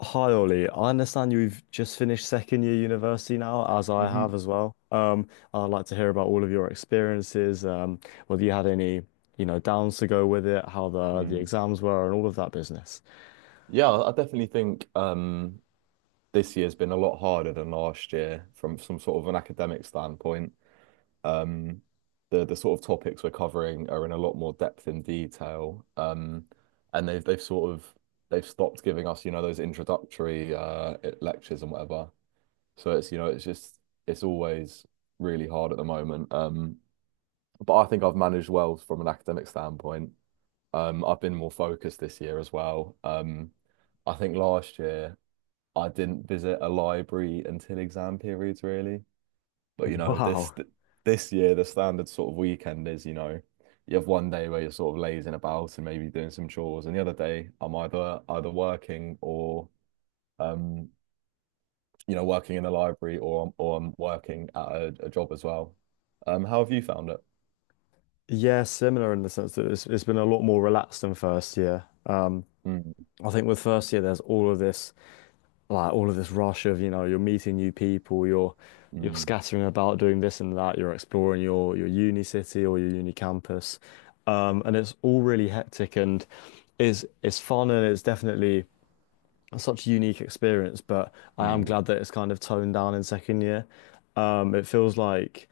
Hi Ollie, I understand you've just finished second year university now, as I have Hmm. as well. I'd like to hear about all of your experiences, whether you had any, you know, downs to go with it, how the Mm. exams were, and all of that business. Yeah, I definitely think this year's been a lot harder than last year from some sort of an academic standpoint. Um, the sort of topics we're covering are in a lot more depth and detail. And they've sort of they've stopped giving us, you know, those introductory lectures and whatever. So it's you know it's just it's always really hard at the moment. But I think I've managed well from an academic standpoint. I've been more focused this year as well. I think last year I didn't visit a library until exam periods, really. But you know, Wow. This year the standard sort of weekend is, you know, you have one day where you're sort of lazing about and maybe doing some chores, and the other day I'm either working or um, working in a library, or I'm working at a job as well. How have you found it? Yeah, similar in the sense that it's been a lot more relaxed than first year. Mm, I think with first year, there's all of this. Like all of this rush of, you know, you're meeting new people, you're mm, scattering about doing this and that, you're exploring your uni city or your uni campus. And it's all really hectic and is it's fun and it's definitely such a unique experience, but I am mm, glad that it's kind of toned down in second year. It feels like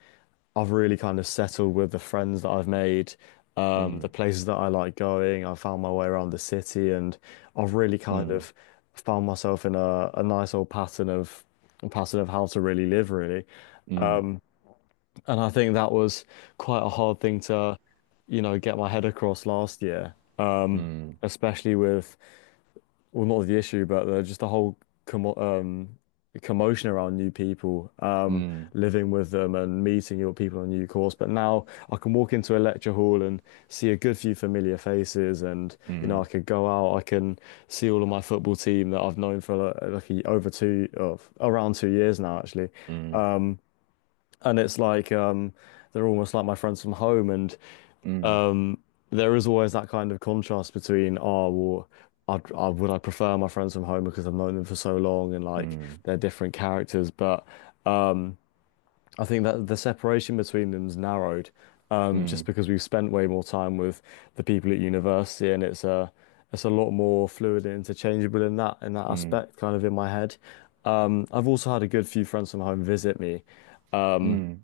I've really kind of settled with the friends that I've made, mm, the places that I like going. I found my way around the city, and I've really kind mm, of found myself in a nice old pattern of how to really live, really. mm, And I think that was quite a hard thing to, you know, get my head across last year, mm, especially with, well, not the issue, but just the whole commo um, commotion around new people, mm. living with them and meeting your people on a new course. But now I can walk into a lecture hall and see a good few familiar faces, and you know I could go out, I can see all of my football team that I've known for like a- over two of around 2 years now, actually, and it's like they're almost like my friends from home, and 嗯嗯嗯嗯mm, um, there is always that kind of contrast between, oh, well, I'd, I would I prefer my friends from home because I've known them for so long and like they're different characters. But I think that the separation between them's narrowed, just mm, because we've spent way more time with the people at university and it's a lot more fluid and interchangeable in that mm, mm, aspect, kind of in my head. I've also had a good few friends from home visit me. Um, mm,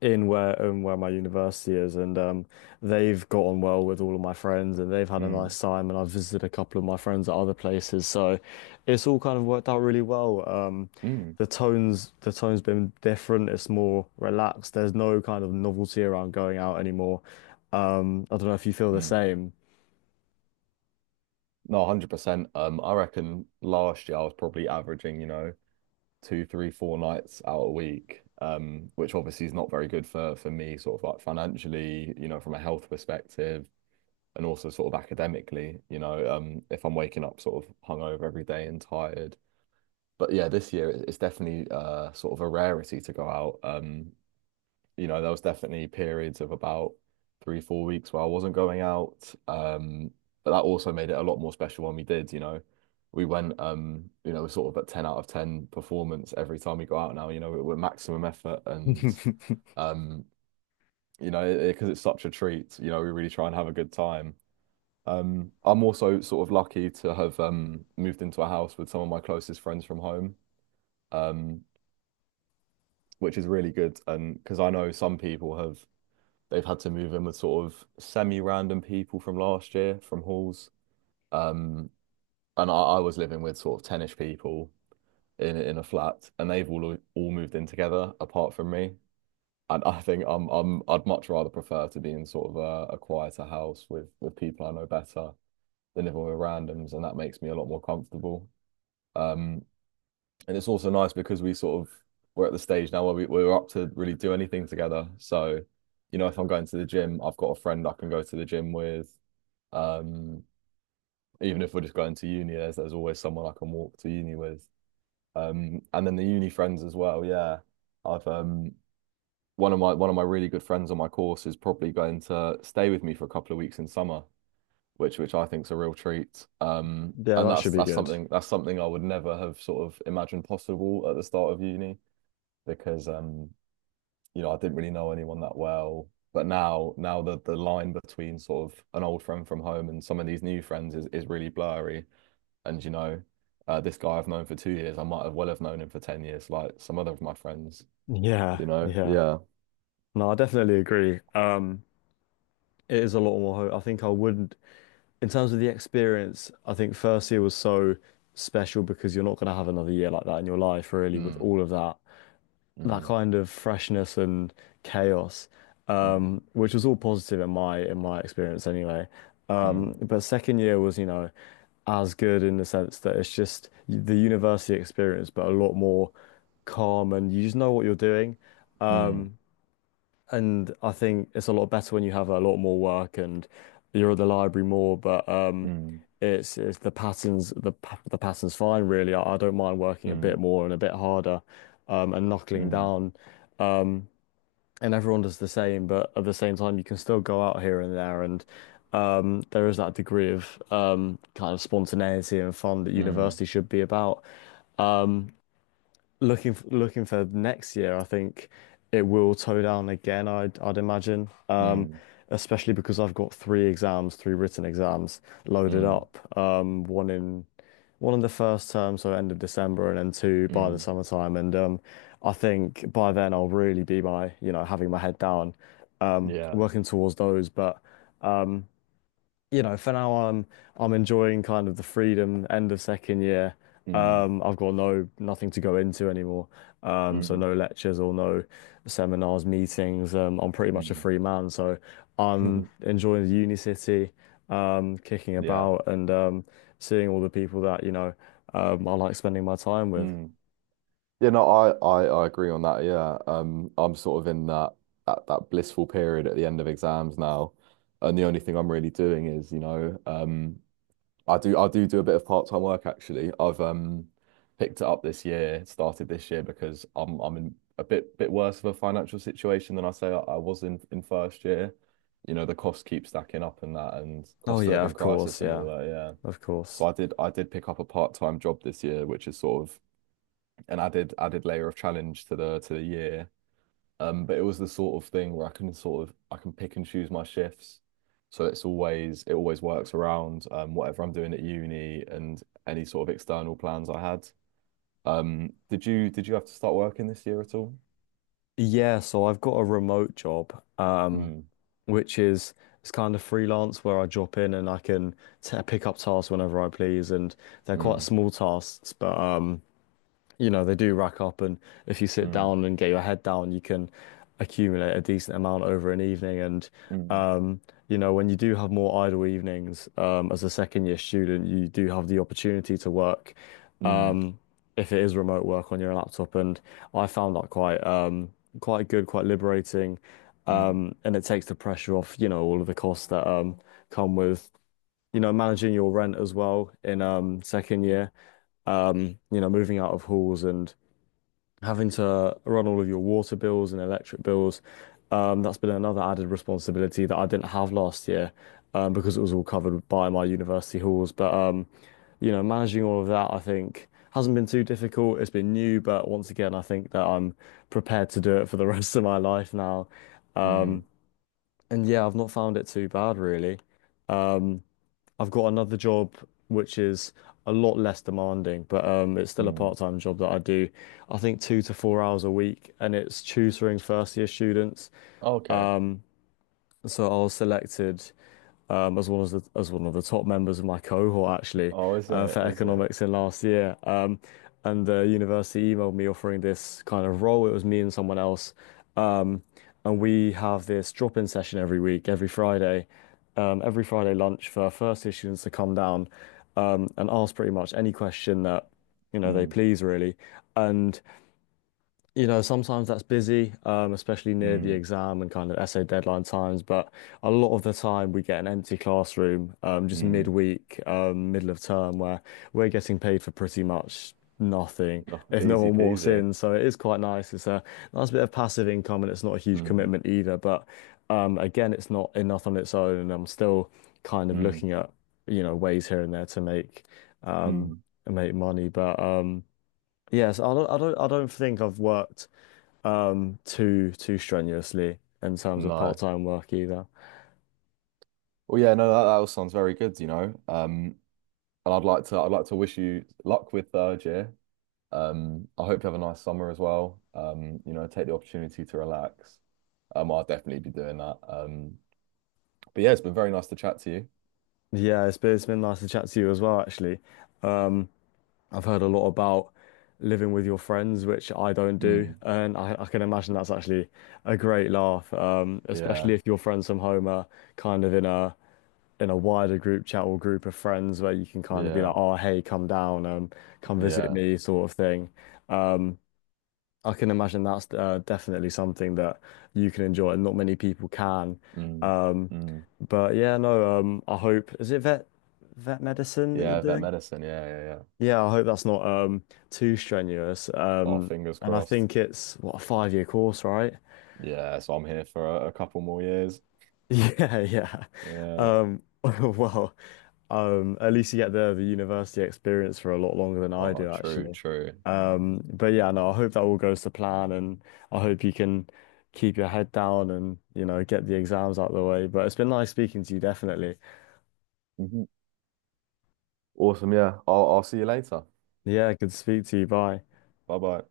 in where my university is, and they've got on well with all of my friends, and they've had mm. a Mm, mm, nice time, and I've visited a couple of my friends at other places, so it's all kind of worked out really well. Um, mm, the tone's the tone's been different. It's more relaxed. There's no kind of novelty around going out anymore. I don't know if you feel the mm. same. No, 100%. I reckon last year I was probably averaging, you know, two, three, four nights out a week, which obviously is not very good for me, sort of like financially, you know, from a health perspective, and also sort of academically, you know, if I'm waking up sort of hungover every day and tired. But yeah, this year it's definitely sort of a rarity to go out. There was definitely periods of about three, 4 weeks where I wasn't going out. But that also made it a lot more special when we did, you know. We went, sort of at 10 out of 10 performance every time we go out now, you know, we're maximum effort and, um, you know, because it's such a treat, you know, we really try and have a good time. I'm also sort of lucky to have moved into a house with some of my closest friends from home, um, which is really good. And because I know some people have they've had to move in with sort of semi-random people from last year from halls. Um, and I was living with sort of 10-ish people in a flat, and they've all moved in together apart from me. And I think I'd much rather prefer to be in sort of a quieter house with people I know better than if we were randoms, and that makes me a lot more comfortable. Um, and it's also nice because we sort of we're at the stage now where we're up to really do anything together. So, you know, if I'm going to the gym, I've got a friend I can go to the gym with. Um, Even if we're just going to uni, there's always someone I can walk to uni with. And then the uni friends as well. Yeah, I've one of my really good friends on my course is probably going to stay with me for a couple of weeks in summer, which I think's a real treat. Yeah, And that should be good. That's something I would never have sort of imagined possible at the start of uni because you know, I didn't really know anyone that well. But now the line between sort of an old friend from home and some of these new friends is really blurry. And you know, this guy I've known for 2 years, I might have well have known him for 10 years, like some other of my friends. Yeah, You know, yeah. yeah. No, I definitely agree. It is a lot more. Ho- I think I would. In terms of the experience, I think first year was so special because you're not going to have another year like that in your life, really, with Mm, all of that mm, kind of freshness and chaos, mm, which was all positive in my experience anyway. mm, But second year was, you know, as good in the sense that it's just the university experience, but a lot more calm and you just know what you're doing. mm, Um, and I think it's a lot better when you have a lot more work and you're at the library more, but mm, it's the patterns the pa- the pattern's fine really. I don't mind working a mm, bit more and a bit harder and knuckling mm, down. Um, And everyone does the same, but at the same time you can still go out here and there is that degree of kind of spontaneity and fun that mm, university should be about looking for next year. I think it will toe down again. I'd imagine, mm, especially because I've got three exams, three written exams loaded mm, up. One in the first term, so end of December, and then two by the mm, summertime. And I think by then I'll really be my you know having my head down, yeah. working towards those, but. um, you know, for now I'm enjoying kind of the freedom end of second year. Mm, I've got nothing to go into anymore. So mm, no lectures or no seminars, meetings. I'm pretty much a free man, so I'm mm. enjoying the uni city, kicking Yeah. about and seeing all the people that, you know, I like spending my time with. Mm. Yeah, no, I agree on that. Yeah, I'm sort of in that blissful period at the end of exams now, and the only thing I'm really doing is, you know, I do a bit of part-time work actually. I've picked it up this year, started this year because I'm in a bit worse of a financial situation than I was in first year. You know, the costs keep stacking up and that, and Oh cost of yeah, living of course, crisis and yeah, all that. Yeah, of so course. I did pick up a part-time job this year, which is sort of and added layer of challenge to the year. But it was the sort of thing where I can pick and choose my shifts, so it always works around whatever I'm doing at uni and any sort of external plans I had. Did you have to start working this year at all? Yeah, so I've got a remote job. Mm, Which is it's kind of freelance where I drop in and I can t pick up tasks whenever I please, and they're quite mm, small tasks, but you know, they do rack up, and if you sit mm, down and get your head down, you can accumulate a decent amount over an evening. And mm, um, you know, when you do have more idle evenings, as a second year student, you do have the opportunity to work, mm, um, if it is remote work on your laptop. And I found that quite quite good, quite liberating. mm, And it takes the pressure off, you know, all of the costs that come with, you know, managing your rent as well in second year, you know, moving out of halls and having to run all of your water bills and electric bills. That's been another added responsibility that I didn't have last year, because it was all covered by my university halls. But you know, managing all of that, I think, hasn't been too difficult. It's been new, but once again, I think that I'm prepared to do it for the rest of my life now. mm, Um, and yeah, I've not found it too bad really. Um, I've got another job which is a lot less demanding, but it's still a mm. part-time job that I do. I think 2 to 4 hours a week, and it's tutoring first-year students. Okay. So I was selected as one of the top members of my cohort, actually, Oh, is for it? Is it? economics, in last year. And the university emailed me offering this kind of role. It was me and someone else, um, and we have this drop-in session every week, every Friday lunch for first year students to come down, and ask pretty much any question that, you know, they Mm, please, really, and. You know, sometimes that's busy, especially near the mm, exam and kind of essay deadline times. But a lot of the time, we get an empty classroom, just mm. midweek, middle of term, where we're getting paid for pretty much nothing Oh, if no easy one walks peasy. in. So it is quite nice. It's a nice bit of passive income, and it's not a huge Mm, commitment either. But again, it's not enough on its own, and I'm still kind of mm, looking at, you know, ways here and there to make, um, mm. make money. But yes, I don't think I've worked too strenuously in terms of No. part-time work either. Well, yeah, no, that all sounds very good, you know. And I'd like to wish you luck with third year. I hope you have a nice summer as well. You know, take the opportunity to relax. I'll definitely be doing that. But yeah, it's been very nice to chat to you. Yeah, it's been nice to chat to you as well, actually. Um, I've heard a lot about living with your friends, which I don't do, Mm, and I can imagine that's actually a great laugh, especially yeah, if your friends from home are kind of in a wider group chat or group of friends where you can kind of be like, yeah, oh, hey, come down, come visit yeah. me, sort of thing. Um, I can imagine that's definitely something that you can enjoy and not many people can. Mm, Um, mm. but yeah, no, I hope, is it vet medicine that you're Yeah, vet doing? medicine. Yeah, yeah, yeah. Yeah, I hope that's not too strenuous. Oh, fingers And I crossed. think it's what, a 5-year course, right? Yeah, so I'm here for a couple more years. Yeah, yeah. Yeah. Well, at least you get the university experience for a lot longer than I Oh, do, true, actually. true. But yeah, no, I hope that all goes to plan, and I hope you can keep your head down and you know get the exams out of the way. But it's been nice speaking to you, definitely. Mhm. Awesome. Yeah, I'll see you later. Yeah, good to speak to you. Bye. Bye bye.